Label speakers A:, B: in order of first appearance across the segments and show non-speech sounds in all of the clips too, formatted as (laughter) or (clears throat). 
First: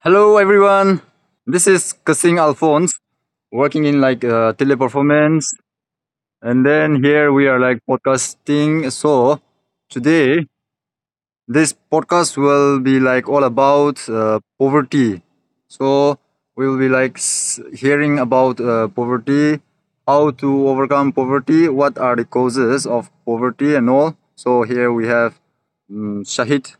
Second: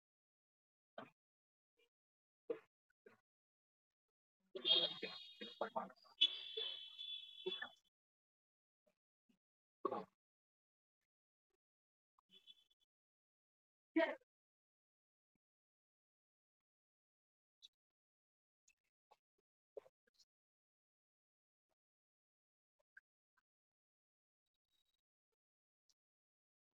A: Hello everyone. This is Kasing Alphonse working in teleperformance, and then here we are like podcasting. So today this podcast will be like all about poverty. So we will be like hearing about poverty, how to overcome poverty, what are the causes of poverty and all. So here we have Shahid,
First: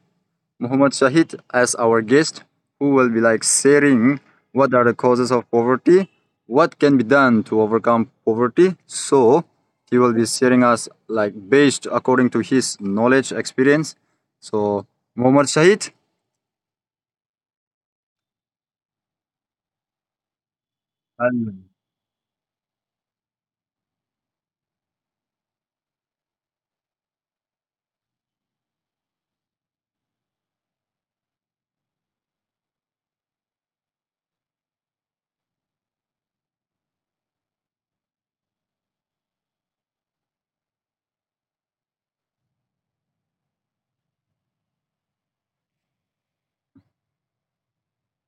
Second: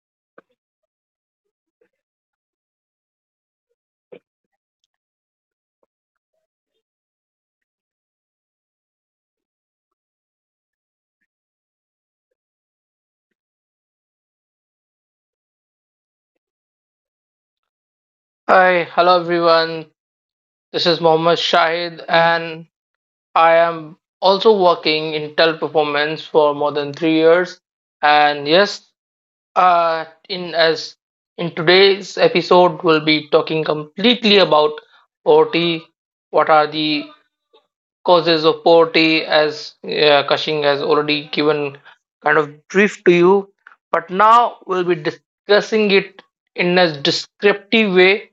A: Muhammad Shahid as our guest, who will be like sharing what are the causes of poverty, what can be done to overcome poverty. So he will be sharing us like based according to his knowledge experience. So Muhammad Shahid.
B: Hi, hello everyone. This is Mohammad
A: Um,
B: Shahid, and I am also working in tel performance for more than 3 years. And yes, uh, in as in today's episode, we'll be talking completely about poverty. What are the causes of poverty? As Kashing has already given kind of brief to you, but now we'll be discussing it in a descriptive way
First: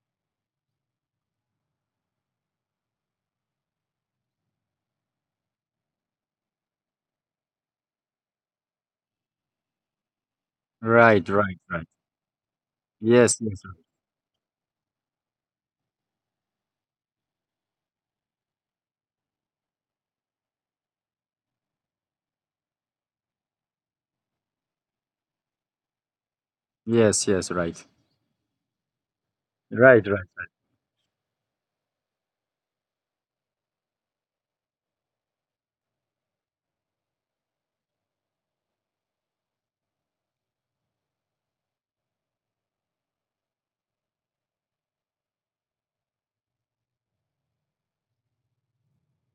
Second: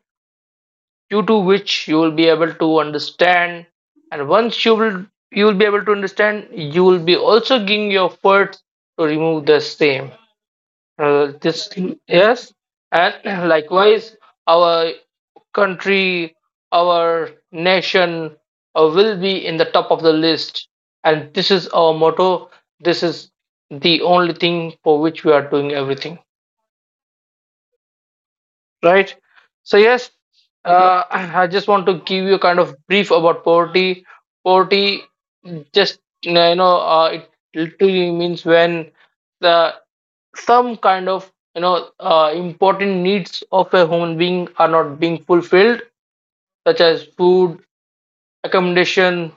B: due to which you will be able to understand, and once you will be able to understand, you will be also giving your efforts to remove the same.
A: Right, right,
B: This
A: right.
B: Yes.
A: Yes,
B: And (clears throat)
A: yes, right.
B: likewise our country, our nation, will be in the top of the list, and this is our motto. This is the only thing for which we are doing everything,
A: Yes, yes, right.
B: right? So
A: Right,
B: yes.
A: right,
B: (clears throat) I just want to give you kind of brief about poverty. Poverty just it literally means when the some kind of important needs of a human being are not being fulfilled, such as food, accommodation,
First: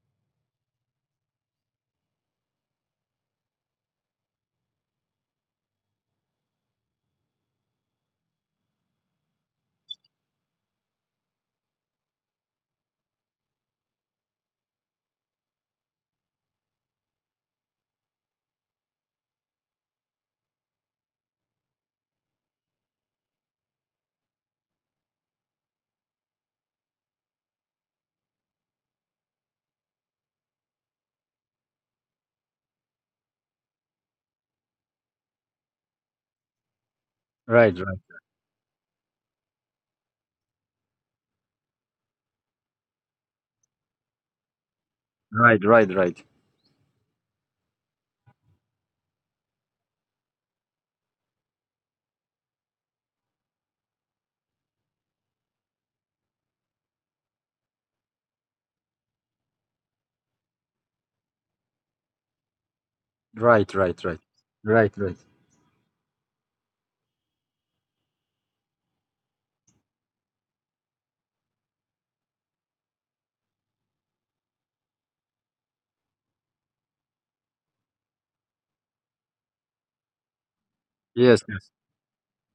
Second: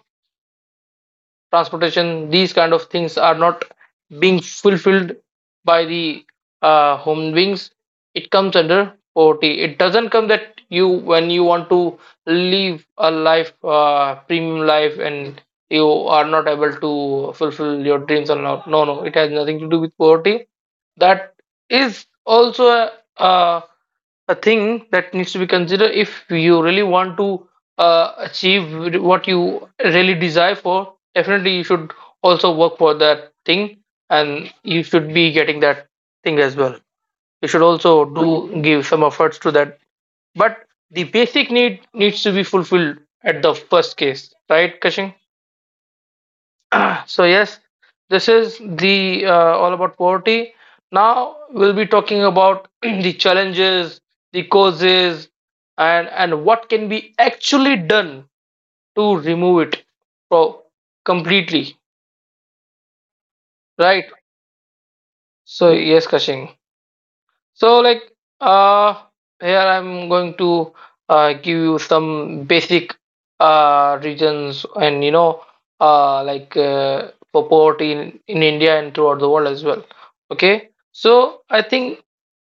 B: transportation. These kind of things are not being fulfilled by the home wings. It comes under poverty. It doesn't come that you, when you want to live a life, premium life, and you are not able to fulfill your dreams or not. No, no, it has nothing to do with poverty. That is also a a thing that needs to be considered. If you really want to achieve what you really desire for, definitely you should also work for that thing, and you should be getting that thing as well. You should
A: right, right,
B: also do, give some efforts to that. But the basic need needs to be fulfilled at the first case, right, kashing?
A: right, right, right,
B: (clears throat) So yes, this is the all about poverty. Now we'll be talking about (clears throat) the challenges, the causes, and what can be actually done to remove it pro- completely.
A: right, right,
B: Right?
A: right, right, right.
B: So yes, Kashing. So, like, uh, here I'm going to give you some basic regions, and for poverty in India and throughout the world as well. Okay,
A: Yes,
B: so I
A: yes,
B: think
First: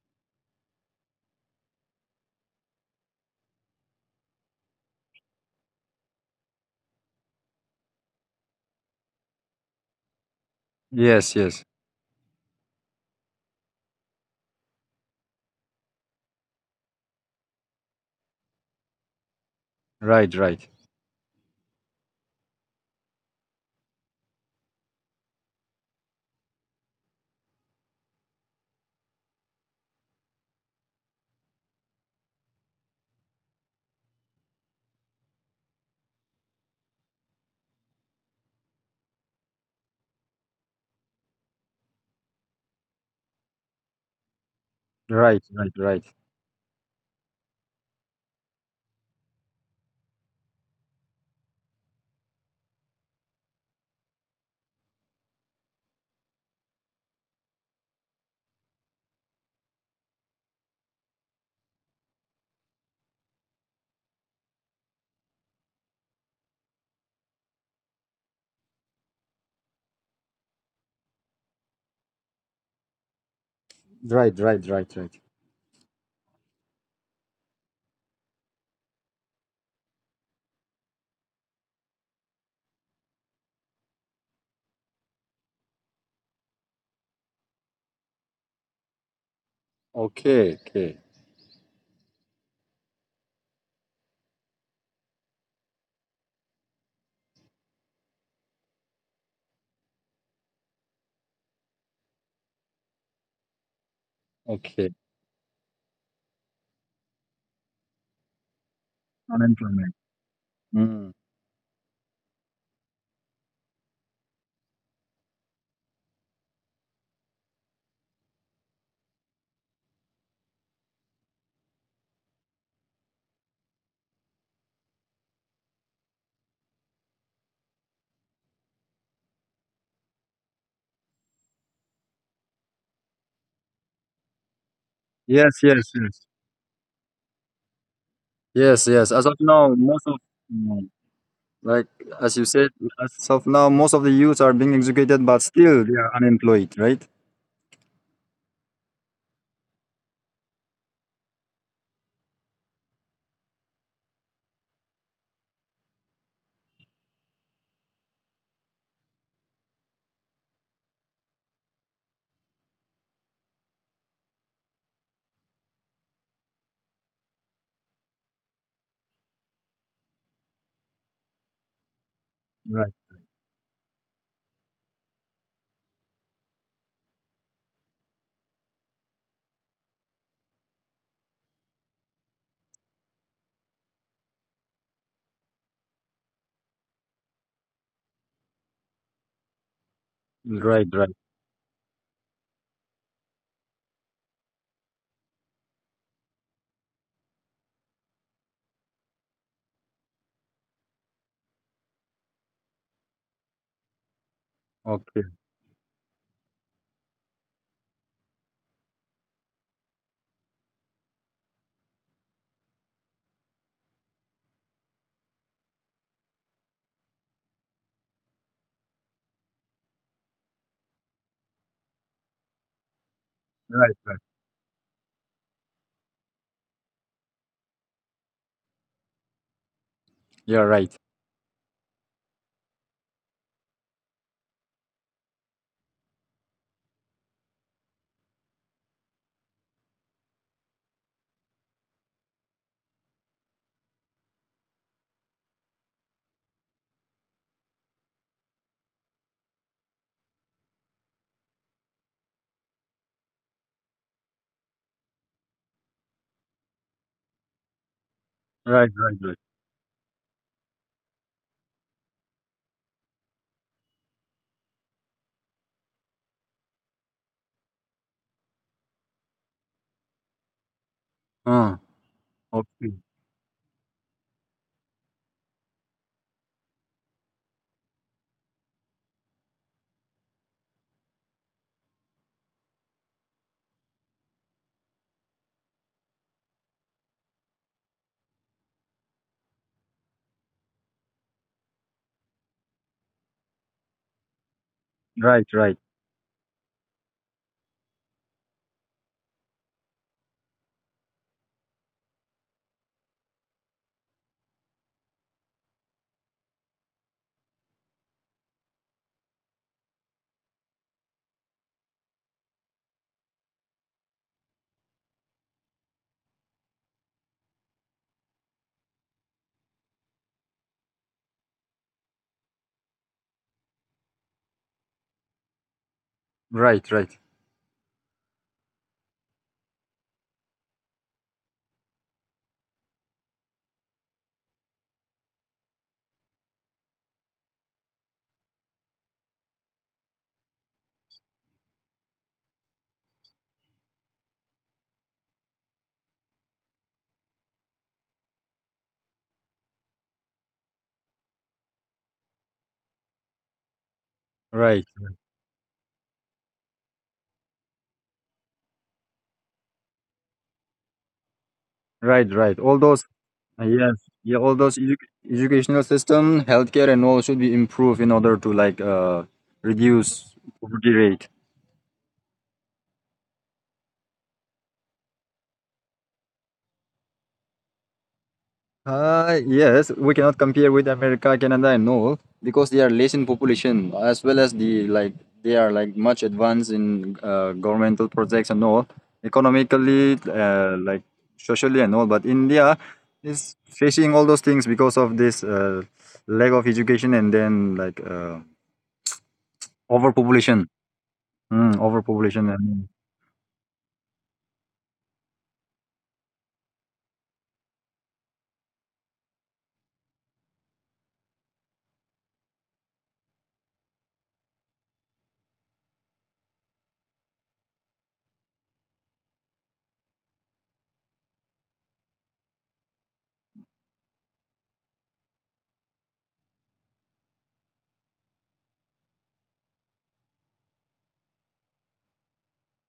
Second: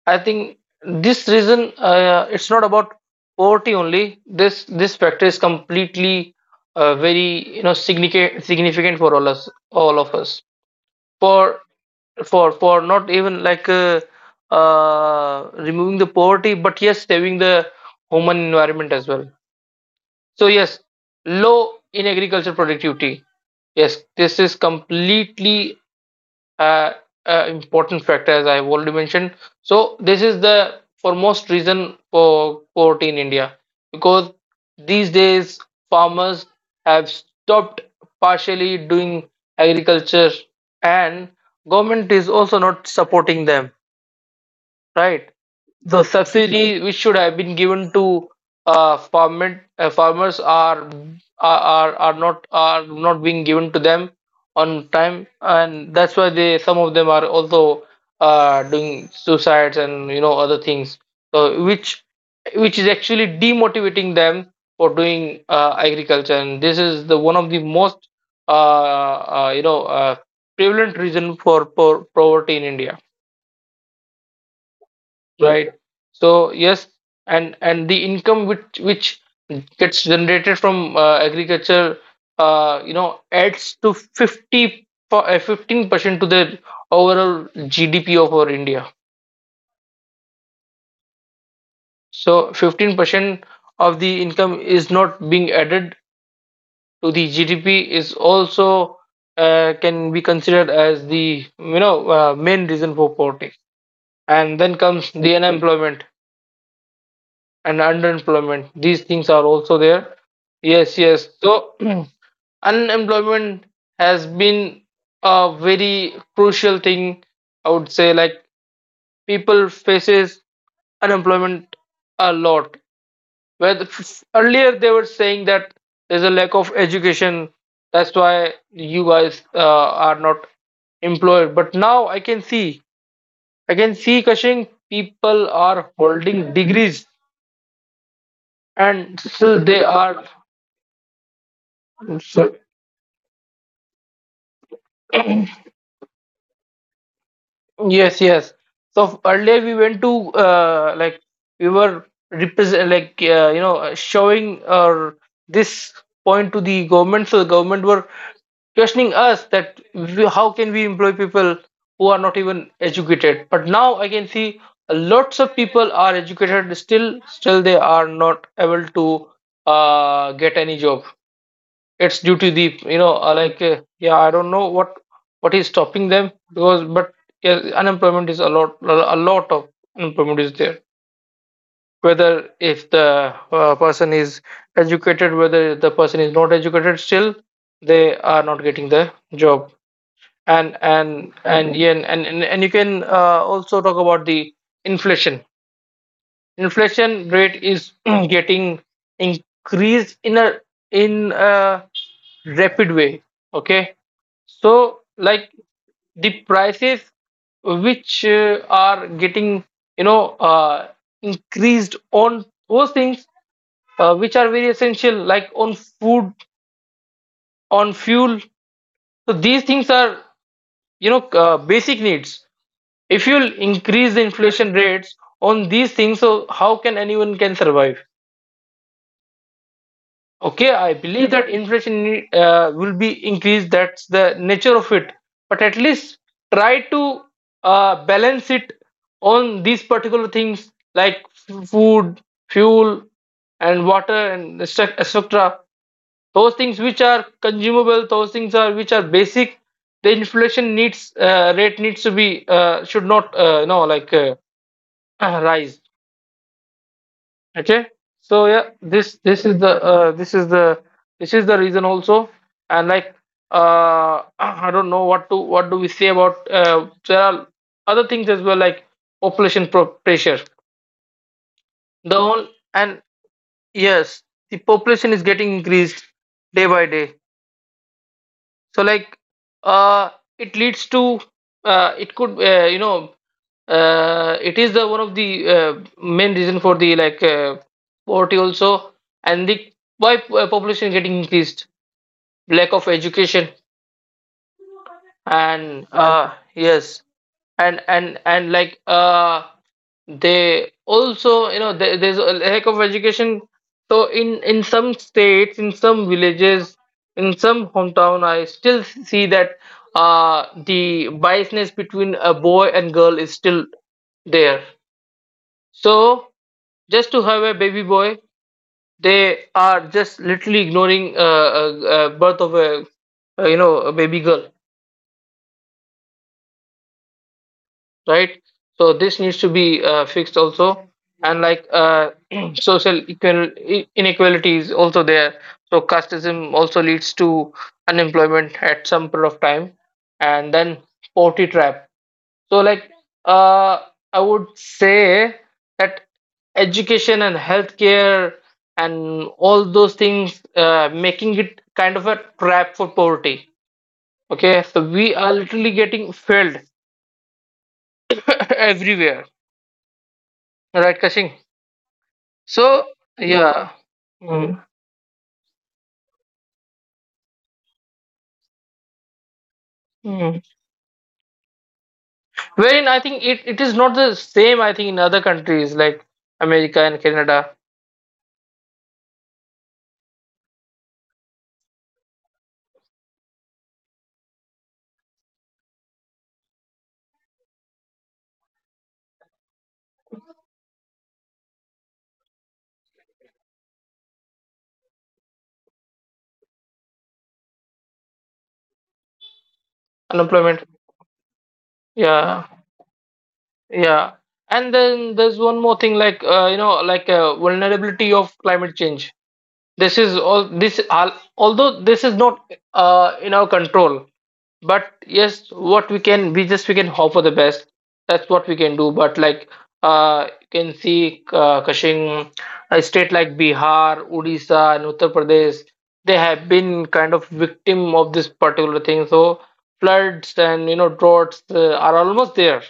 B: I think this reason, it's not about poverty only. This factor is completely very significant for all of us.
A: yes,
B: For
A: yes.
B: for not even removing the poverty, but yes, saving the human environment as well.
A: Right,
B: So
A: right,
B: yes, low in agriculture productivity. Yes, this is completely uh, important factor, as I have already mentioned. So this is the foremost reason for poverty in India, because these days farmers have stopped partially doing agriculture, and government is also not supporting them, right?
A: right, right,
B: The
A: right.
B: subsidy which should have been given to farmers are not, are not being given to them on time, and that's why they, some of them are also doing suicides and other things. So which which is actually demotivating them for doing agriculture, and this is the one of the most uh, uh, you know uh, prevalent reason for poverty in India,
A: Right, right, right, right.
B: right? So yes. And the income which gets generated from agriculture adds to 15% to the overall gdp of our india.
A: Okay, okay,
B: So 15% of the income is not being added to the gdp is also can be considered as the main reason for poverty. And then
A: okay.
B: comes the unemployment and underemployment. These things are
A: Learn from.
B: also there.
A: Mm.
B: Yes so (clears throat) unemployment has been a very crucial thing. I would say, like, people faces unemployment a lot, where earlier they were saying that there's a lack of education, that's why you guys are not employed. But now I can see, kashing, people
A: Yes, yes,
B: are
A: yes.
B: holding degrees,
A: Yes, yes.
B: and
A: As of
B: still
A: now,
B: they
A: most of
B: are.
A: mm, like as you said, as of now, most of the youths are being educated, but still they are unemployed, right?
B: Yes, yes. So earlier we went to we were represent, showing or this point to the government. So the government were questioning us that we, how can we employ people who are not even educated? But now I can see lots of people are educated, still, still they are not able to get any job. It's due to the
A: Right,
B: yeah, I don't know what is stopping them, because, but yeah, unemployment is a lot, a lot of unemployment is there, whether if the person is educated, whether the person is not educated, still they are not getting the job.
A: right, right.
B: And Yeah, and you can also talk about the inflation. Inflation rate is (clears throat) getting increased in a, in a rapid way. Okay, so
A: Okay,
B: like the prices which are getting you know uh, increased on those things which are very essential, like on food, on fuel. So these things are basic needs. If you'll
A: right, right.
B: increase the inflation rates on these things, so how can anyone can survive?
A: Yeah,
B: Okay,
A: right,
B: I believe that inflation will be increased. That's the nature of it. But at least try to balance it on these particular things, like food, fuel, and water, and etc. Those things which are consumable, those things are which are basic. The inflation needs, rate needs to be, should not, no like (clears throat) rise. Okay, so yeah,
A: right, right, right.
B: this is the reason also. And uh (coughs) (clears throat) I don't know what to, what do we say about, there are other things as well, like population pressure,
A: Uh,
B: the whole.
A: okay,
B: And yes, the population is getting increased day by day. So like, uh, it leads to, it could you know it is the one of the main reason for the poverty also. And the, why population getting increased, lack of education.
A: right, right,
B: And Yes. And like They also, there, there's a lack of education. So in some states, in some villages, in some hometown I still see that the biasness between a boy and girl is still there. So just to have a baby boy, they are just literally ignoring birth of a a baby girl,
A: right, right,
B: right? So this needs to be fixed also. And (clears throat) social equal inequality is also there. So casteism also leads to unemployment at some period of time. And then poverty trap. So like, uh, I would say that education and healthcare and all those things, making it kind of a trap for poverty. Okay,
A: right,
B: so we are literally getting failed (laughs) everywhere, right, kashing?
A: right, right. All
B: So
A: those.
B: yeah.
A: Yes, yeah, all
B: Mm,
A: those educational system, healthcare, and all should be improved in order to reduce
B: mm.
A: poverty rate.
B: Wherein I think it, it is not the same I think in other countries like America and Canada.
A: Yes, we cannot compare with America, Canada, and all because they are less in population as well as the like they are like much advanced in governmental projects and all, economically, like socially and all. But India is facing all those things because of this lack of education and then overpopulation.
B: Unemployment.
A: Mm, overpopulation
B: Yeah.
A: and
B: Yeah. And then there's one more thing, vulnerability of climate change. This is all this al- Although this is not in our control, but yes, what we can, we just, we can hope for the best. That's what we can do. But you can see, kashing, a state like bihar, odisha, and uttar pradesh, they have been kind of victim of this particular thing. So floods and droughts are almost there.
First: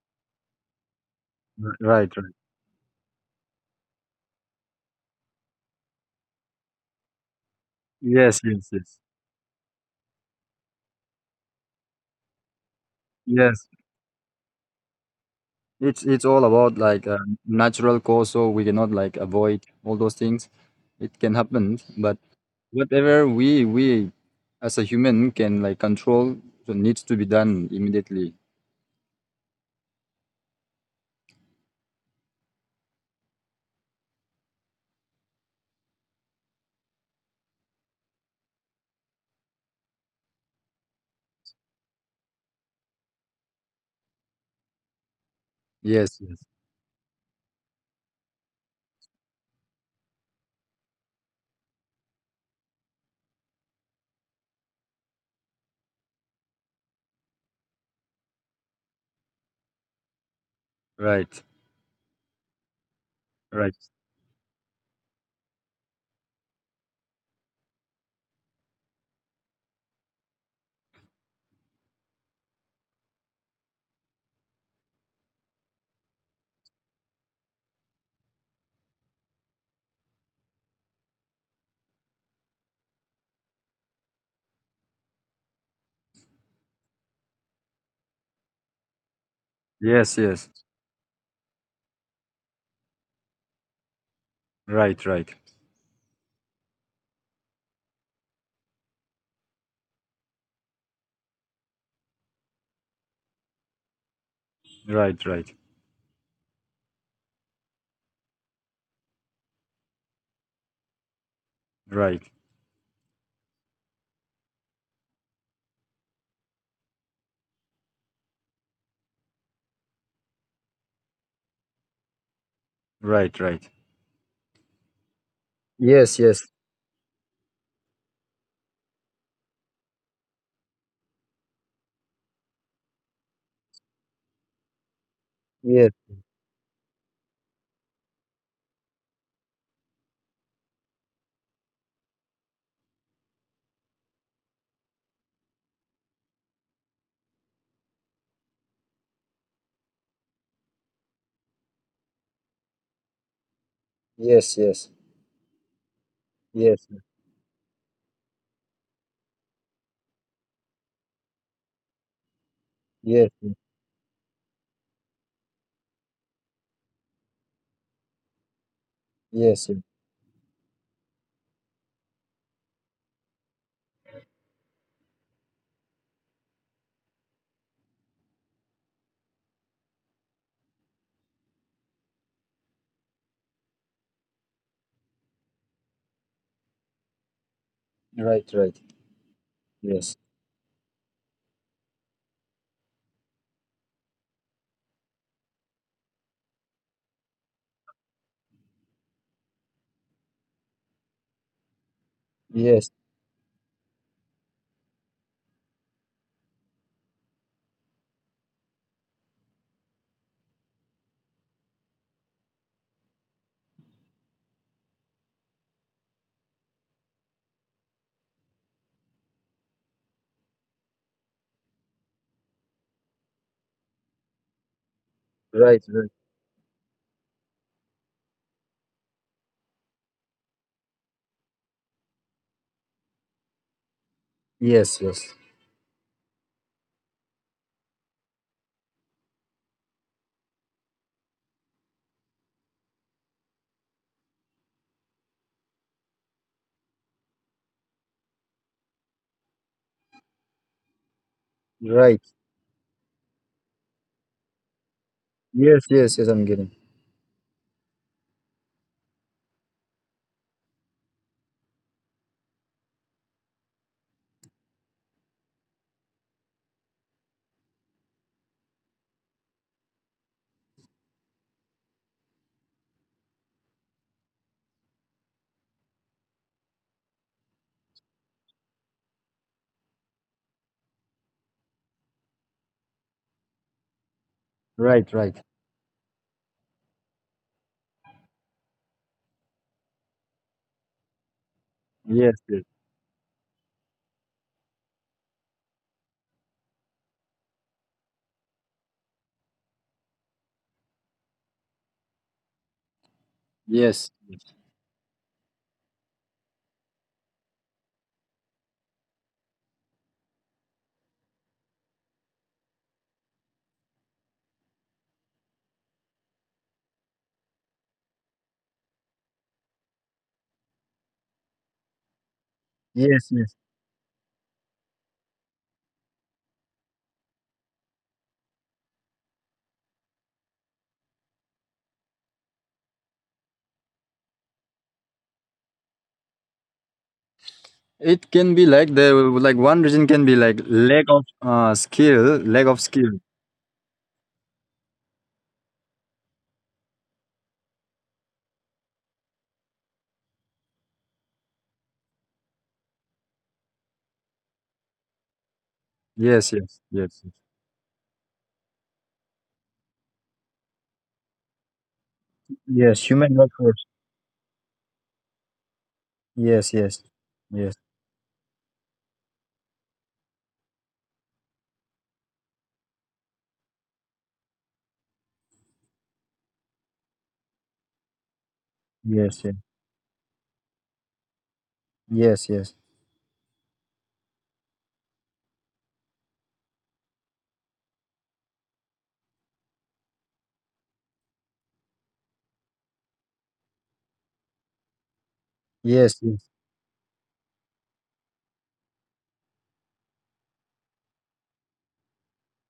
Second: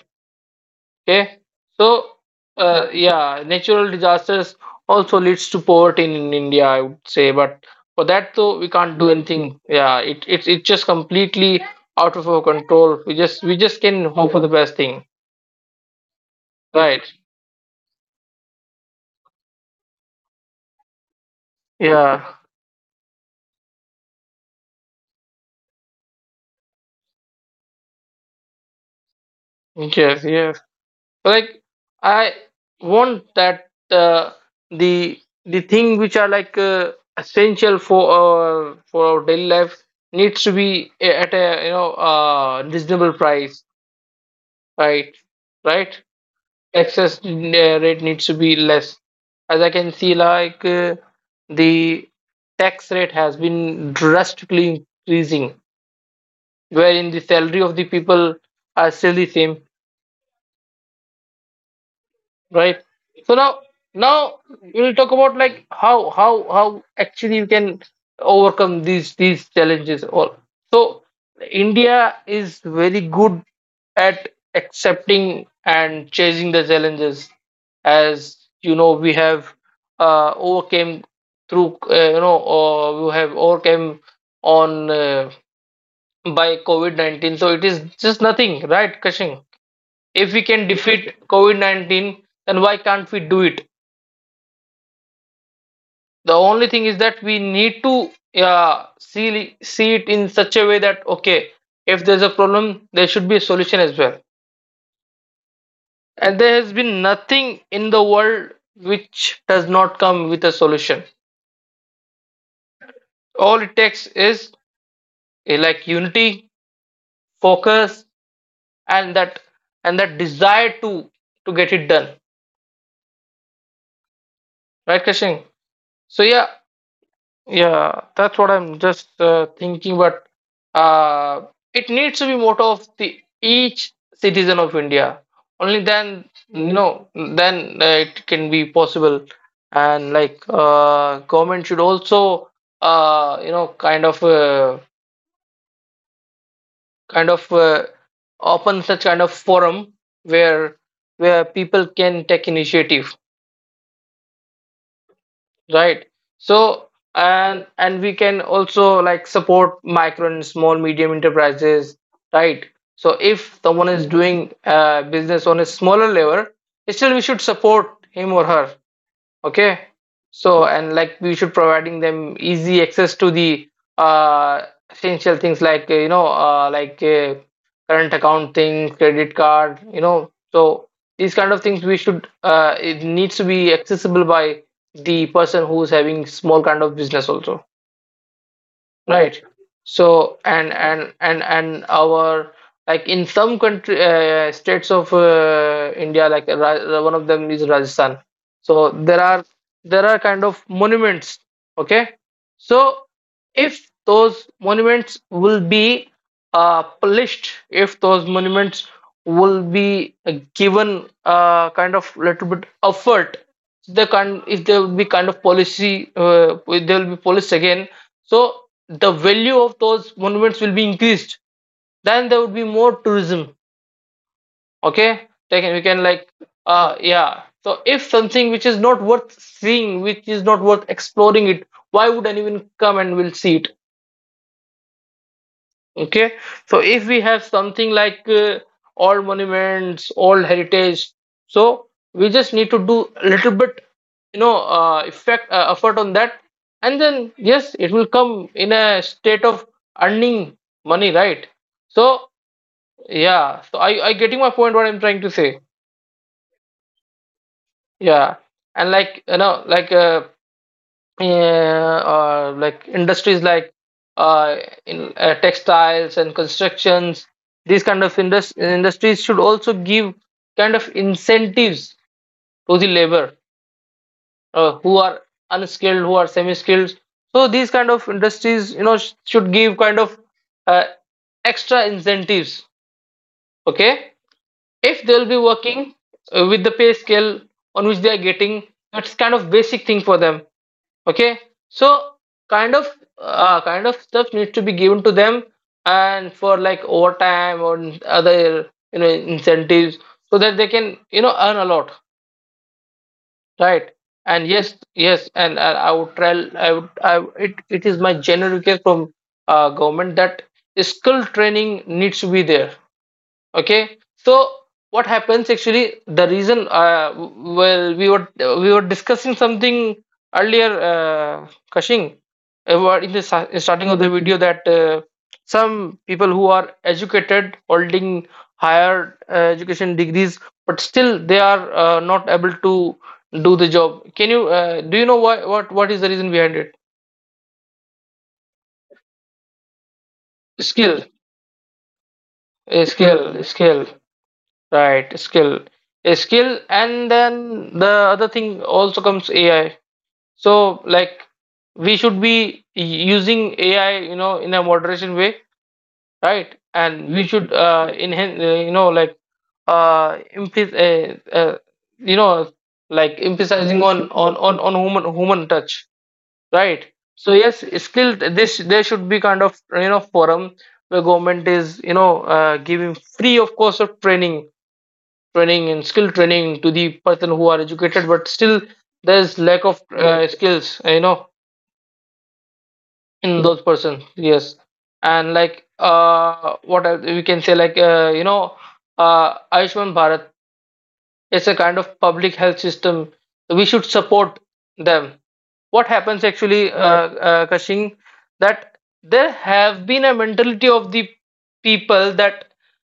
B: Okay, so,
A: right, right.
B: yeah, natural disasters also leads to poverty in India, I would say. But for that
A: Yes,
B: though,
A: yes,
B: we can't
A: yes.
B: do anything. Yeah, it's just completely out of our control. We just we
A: Yes.
B: just can hope for the best thing,
A: It's all about
B: right?
A: natural cause, so we cannot like avoid all those things. It can happen, but
B: Yeah,
A: whatever we as a human can like control, so needs to be done immediately.
B: yes, yes. Like, I want that the thing which are essential for our, for our daily life needs to be at a reasonable price. Right, right.
A: Yes, yes.
B: Excess rate needs to be less. As I can see, the tax rate has been drastically increasing, wherein the salary of the people are still the same.
A: Right,
B: Right. So now,
A: right.
B: now we'll talk about like how actually you can overcome these challenges. All, so India is very good at accepting and chasing the challenges. As you know, we have overcame through, or we have overcame on, by COVID 19. So it is just nothing, right, Kashing?
A: Yes,
B: If we
A: yes.
B: can defeat COVID 19, then why can't we do it?
A: Right, right.
B: The only thing is that we need to see, see it in such a way that, okay, if there's a problem, there should be a solution as well.
A: Right, right.
B: And there has been nothing in the world which does not come with a solution.
A: Right,
B: All it takes is, unity, focus, and that desire to get it done.
A: right, right.
B: Right, Kashin? So
A: Yes,
B: yeah,
A: yes.
B: Yeah, that's what I'm just thinking, but uh, it needs to be motto of the each citizen of India. Only
A: Yes,
B: then, then it can be possible. And like, government should also, you know, kind of open such kind of forum where where people can take initiative.
A: yes, yes.
B: Right. So,
A: Yes, yes.
B: and we can also like support micro and small medium enterprises, right? So
A: Yes,
B: if
A: yes.
B: someone is doing business on a smaller level, still we should support him or her. Okay.
A: Yes, yes.
B: So, and like we should providing them easy access to the uh, essential things like, current account thing, credit card, you know. So these kind of things we should, it needs to be accessible by the person who's having small kind of business also.
A: Right, right.
B: Right.
A: Yes.
B: So and our like in some country states of India, like one of them is Rajasthan. So there are kind of monuments. Okay. So
A: Yes.
B: if those monuments will be polished, if those monuments will be given kind of little bit effort, the kind if there will be kind of policy, there will be police again. So the value of those monuments will be increased, then there would be more tourism. Okay, we
A: Right.
B: can like
A: Right.
B: yeah, so if something which is not worth seeing, which is not worth exploring it, why would anyone come and will see it?
A: Yes. Yes.
B: Okay, so if we have something like old monuments, old heritage, so we just need to do a little bit, you know, effect effort on that, and then yes, it will come in a state of earning money, right? So
A: Right.
B: yeah, so I getting my point what I'm trying to say.
A: Yes. Yes. Yes. I'm getting.
B: Yeah, and like you know, yeah, or like industries like uh, in textiles and constructions, these kind of industries should also give kind of incentives to the labor who are unskilled, who are semi-skilled. So these kind of industries, you know, should give kind of uh, extra incentives. Okay, if they'll
A: Right.
B: be
A: Right.
B: working with the pay scale on which they are getting, that's kind of basic thing for them. Okay, so
A: Yes.
B: kind
A: Yes.
B: of kind of stuff needs to be given to them and for like overtime or other, you know, incentives, so that they can, you know, earn a lot, right?
A: Yes.
B: And
A: Yes.
B: yes, yes, and I would tell I would I, would- it is my general request from government that skill training needs to be there. Okay, so what happens actually, the reason well we were discussing something earlier, Kashing, about in the
A: Yes. Yes.
B: starting of the video that some people who are educated holding higher education degrees but still they are not able to do the job. Can you do you know why, what is the reason behind it?
A: It can be like the like one reason can be like
B: Skill,
A: lack of skill,
B: uh,
A: lack of skill.
B: skill skill Right, skill. A skill, and then the other thing also comes AI. So, like, we should be u- using AI, you know, in a moderation way, right?
A: Yes. Yes.
B: And we
A: Yes.
B: should
A: Yes.
B: enhance, you know, like, emph- you know, like
A: Yes, human
B: emphasizing
A: workforce.
B: on human touch, right?
A: Yes. Yes.
B: So yes,
A: Yes.
B: skill. This there should be kind of, you know, forum where government is, you know, giving free of course of training, training and skill training to the person who are educated but still there's
A: Yes.
B: lack
A: Yes.
B: of skills, you know,
A: Yes. Yes.
B: in those person. Yes, and like uh, what else we can say, like Ayushman Bharat. It's a kind of public health system. We should support them. What happens
A: Yes. Yes.
B: actually, Kashing, that there have been a mentality of the people that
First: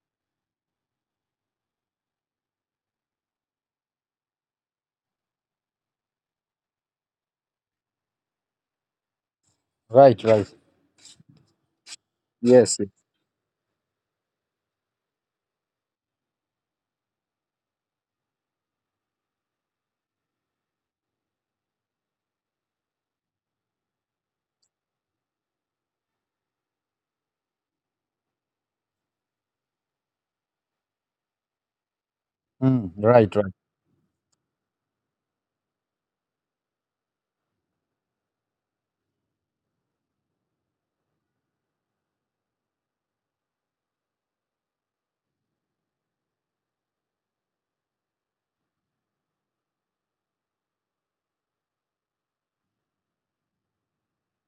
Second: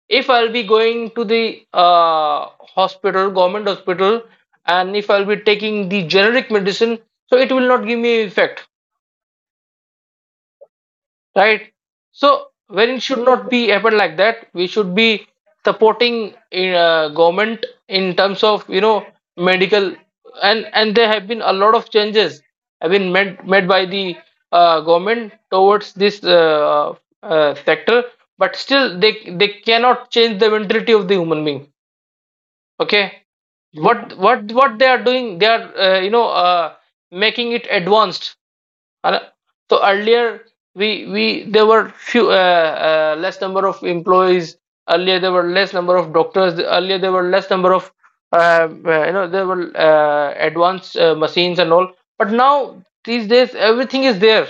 B: if I'll be going to the hospital, government hospital, and if I'll be taking the generic medicine, so it will not give me effect,
A: Right. Right.
B: right? So
A: Yes.
B: when
A: Yes.
B: it should not be happen like that, we should be supporting government in terms of, you know, medical. And there have been a lot of changes have been made by the government towards this sector, but still they cannot change the mentality of the human being.
A: Mm,
B: Okay,
A: right. Right.
B: what they are doing? They are making it advanced, and, so earlier we there were few less number of employees. Earlier there were less number of doctors. Earlier there were less number of there were advanced machines and all. But now these days everything is there.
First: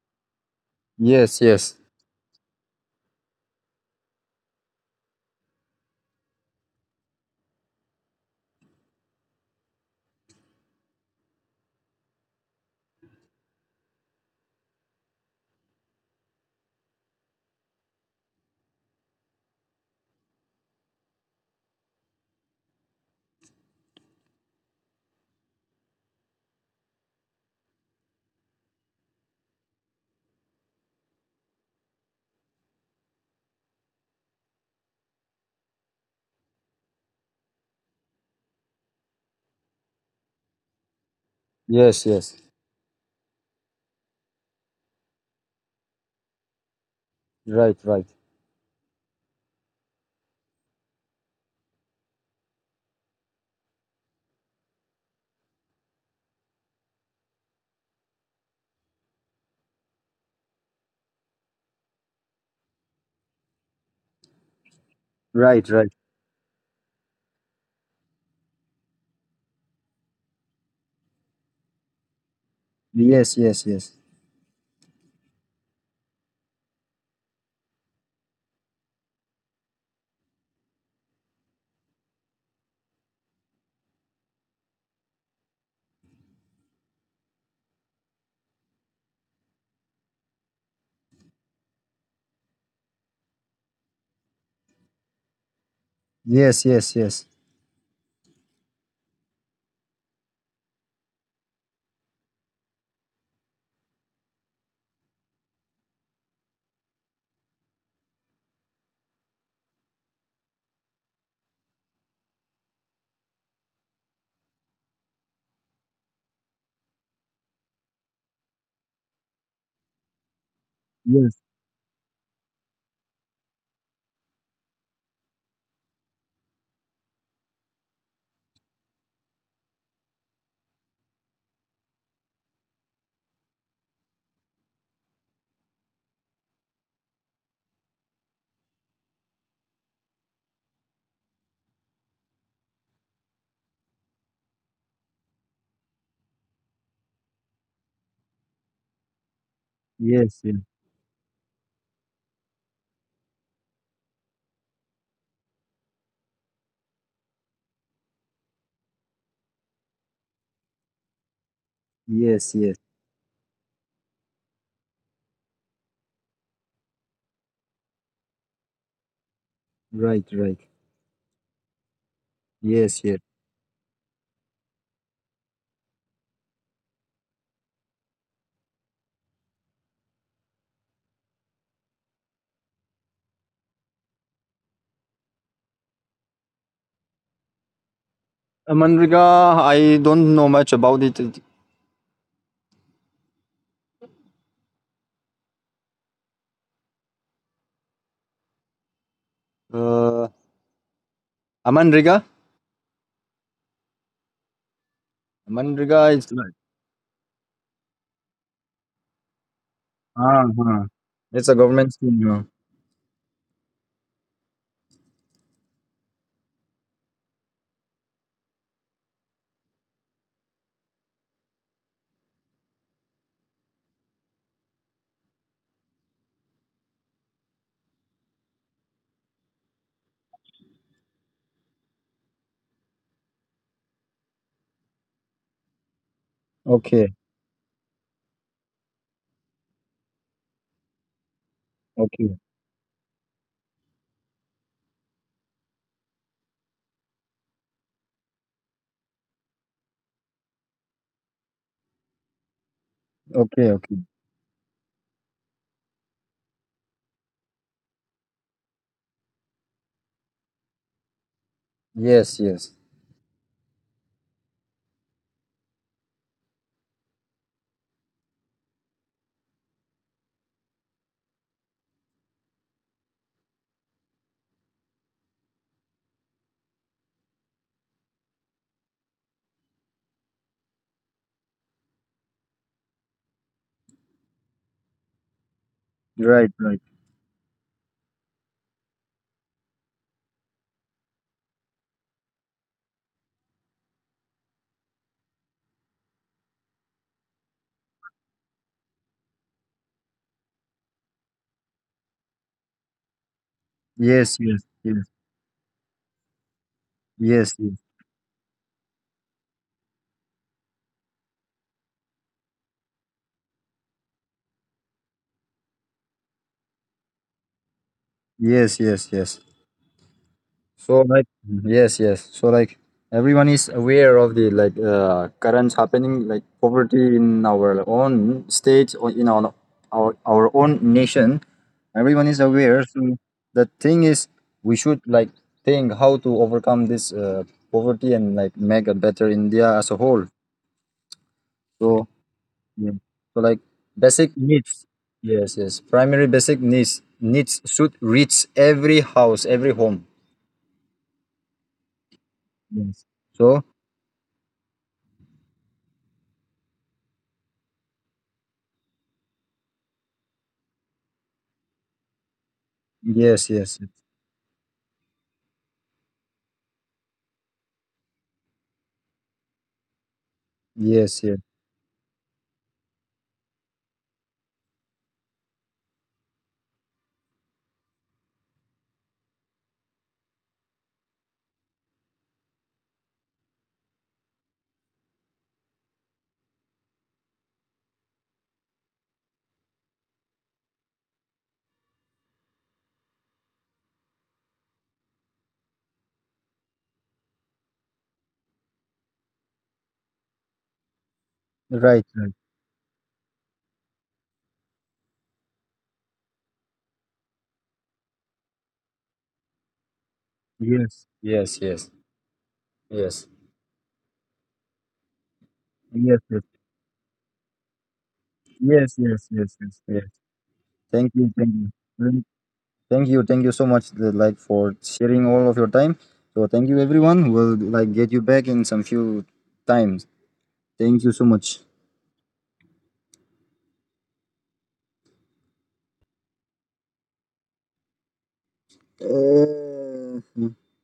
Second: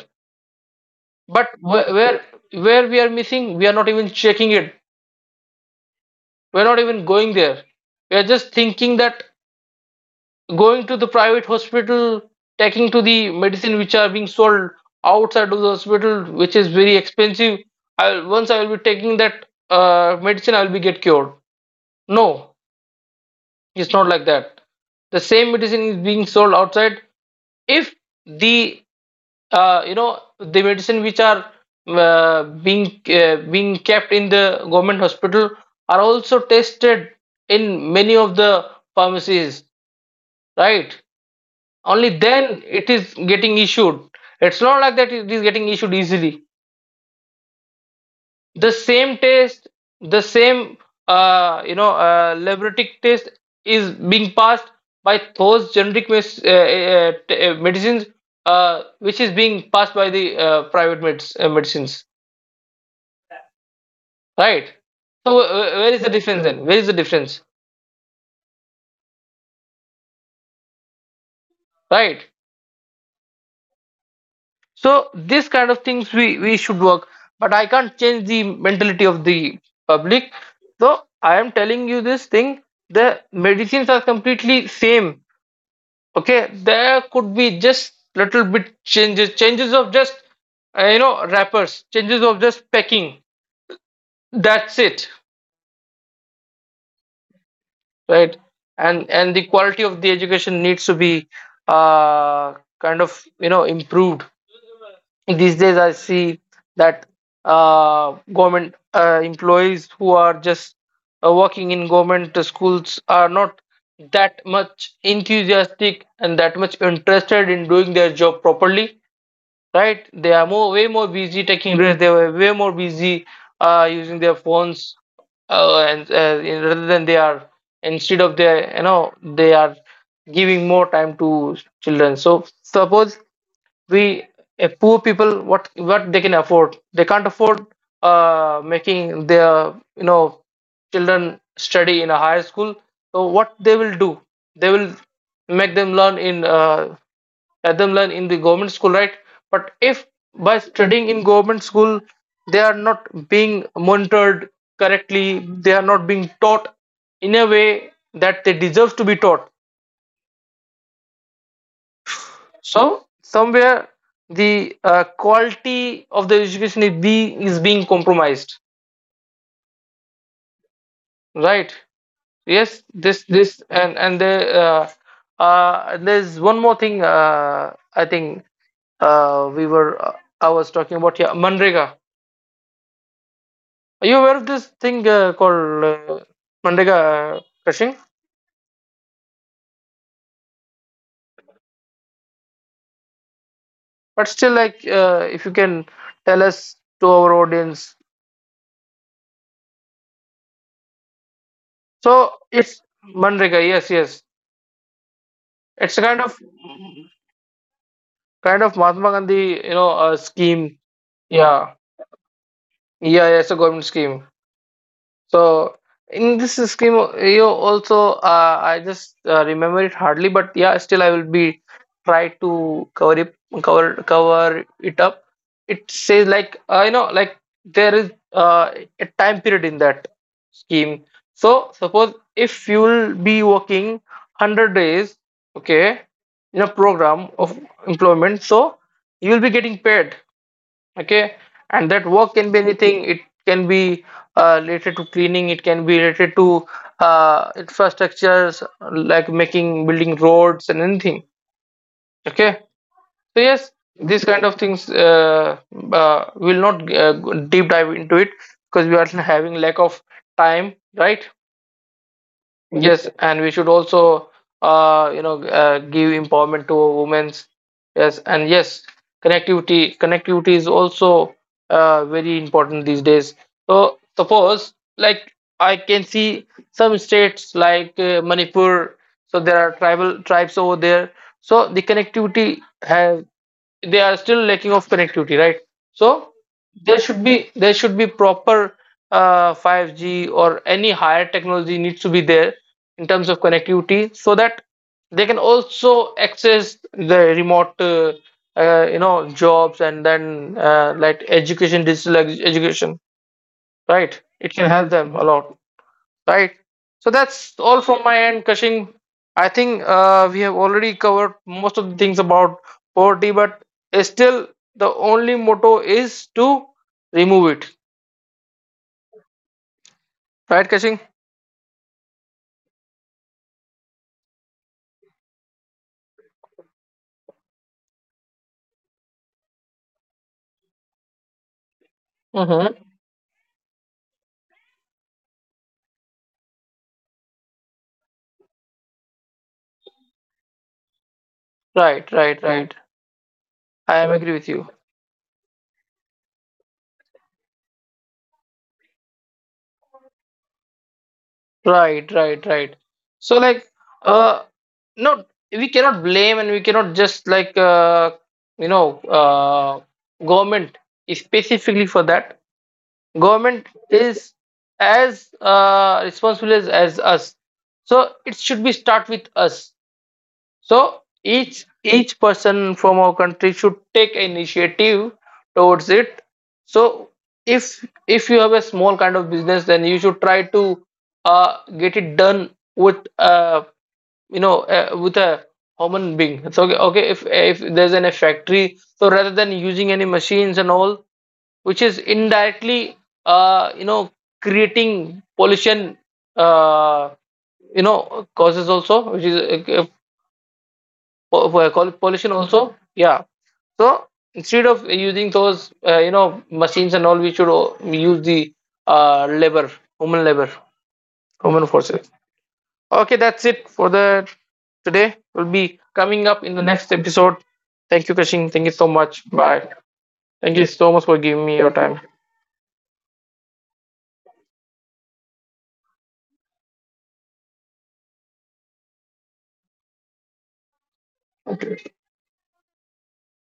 A: Yes.
B: But
A: Yes.
B: where we are missing, we are not even checking it. We are not even going there. We are just thinking that going to the private hospital, taking to the medicine which are being sold outside of the hospital, which is very expensive. I, once I will be taking that medicine, I will be get cured. No, it's not like that. The same medicine is being sold outside. If the the medicine which are being kept in the government hospital are also tested in many of the pharmacies, right?
A: Yes.
B: Only
A: Yes.
B: then it is getting issued. It's not like that it is getting issued easily.
A: Right. Right.
B: The same test, the same laboratory test is being passed by those generic medicines which is being passed by the private medicines, right? So
A: Right. Right.
B: where is the difference, then where is the difference, right?
A: Yes. Yes. Yes.
B: So this kind of things we should work, but I can't change the mentality of the public. So I am telling you this thing: the medicines are completely same. Okay, there could be just little bit changes, changes of just wrappers, changes of just packing. That's it,
A: Yes, yes, yes.
B: right? And the quality of the education needs to be uh, kind of, you know, improved. These days I see that government employees who are just working in government schools are not that much enthusiastic and that much interested in doing their job properly, right? They are more way more
A: Yes,
B: busy taking risks, they were way more busy using their phones rather than they are, instead of their, you know, they are giving more time to children. So suppose we poor people, what they can afford, they can't afford making their, you know, children study in a higher school. So what they will do, they will make them learn in let them learn in the government school, right? But if
A: yes, yes.
B: by studying in government school they are not being monitored correctly, they are not being taught in a way that they deserve to be taught.
A: Yes, yes.
B: So somewhere the quality of the education is being compromised,
A: Right, right.
B: right? Yes,
A: Yes, yes.
B: this and the there's one more thing. I think we were I was talking about, yeah, Manrega. Are you aware of this thing called Manrega, Kashing?
A: Manriga, I don't know much about it.
B: But still, like if you can tell us to our audience,
A: Uh, Amanriga?
B: so it's Manrega. Yes, yes. It's a
A: Amanriga
B: kind
A: is
B: of
A: like,
B: Mahatma Gandhi, you know, scheme.
A: uh-huh. It's a
B: Yeah,
A: government scheme. Yeah.
B: yeah, it's a government scheme. So in this scheme, you know, also, I just remember it hardly, but yeah, still I will be try to cover it, cover it up. It says like you know, like there is a time period in that scheme. So suppose if you will be working 100 days, okay, in a
A: Okay,
B: program of employment, so you will be getting paid. Okay, and that work
A: okay,
B: can be anything. It can be related to cleaning, it can be related to infrastructures, like making building roads and anything. Okay, so
A: okay,
B: yes,
A: okay.
B: these kind of things will not go deep dive into it, because we are (laughs) having lack of time, right?
A: Yes, yes.
B: Yes, and we should also, give empowerment to women's. Yes, and yes, connectivity. Connectivity is also very important these days. So suppose, like, I can see some states like Manipur. So there are tribal tribes over there. So the connectivity has, they are still lacking of connectivity, right? So
A: Right, right.
B: there should be proper 5G or any higher technology needs to be there in terms of connectivity, so that they can also access the remote, you know, jobs, and then like education, digital education, right?
A: Yes,
B: It
A: yes,
B: can help
A: yes.
B: them a lot. Right. So that's
A: Yes, yes.
B: all from my end, Kashing. I think we have already covered most of the things about poverty, but still the only motto is to remove it.
A: Yes, yes, yes.
B: Right, Kashing?
A: So like yes, yes. So like everyone is aware of the current happening like poverty in our own state or in our our own nation. Everyone is
B: Mm-hmm.
A: aware. So the thing is, we should like think how to overcome this poverty and like make a better India as a whole. So
B: Right, right, right.
A: yeah. So like
B: I am agree
A: basic
B: with you.
A: needs. Yes, yes. Primary basic needs should reach every house, every home.
B: Right, right, right.
A: Yes.
B: So
A: So
B: like, uh, no, we cannot blame, and we cannot just like, you know, uh, government specifically for that.
A: yes,
B: Government
A: yes,
B: is as responsible as us, so it should be start with us. So
A: yes, yes.
B: each person from our country should take initiative towards it. So if you have a small kind of business, then you should try to get it done with with a human being. So okay, okay, if there's a factory, so rather than using any machines and all, which is indirectly uh, you know creating pollution, uh, you know, causes also, which is call it
A: Right,
B: pollution
A: right.
B: also, yeah. So instead of using those machines and all, we should use the labor, human labor,
A: Yes, yes,
B: human
A: yes,
B: forces. Okay,
A: yes,
B: that's it for the today. Will be
A: yes,
B: coming
A: yes,
B: up in the next episode. Thank you, Kashin, thank you so
A: yes,
B: much,
A: yes, yes,
B: bye.
A: yes. Yes.
B: Thank you so much
A: Thank
B: for
A: you,
B: giving
A: thank
B: me
A: you.
B: your time.
A: Really, thank you so much, like for sharing all of your time. So thank you, everyone. We'll like get you back in some few times. Thank you so much.
B: Okay.
A: Uh,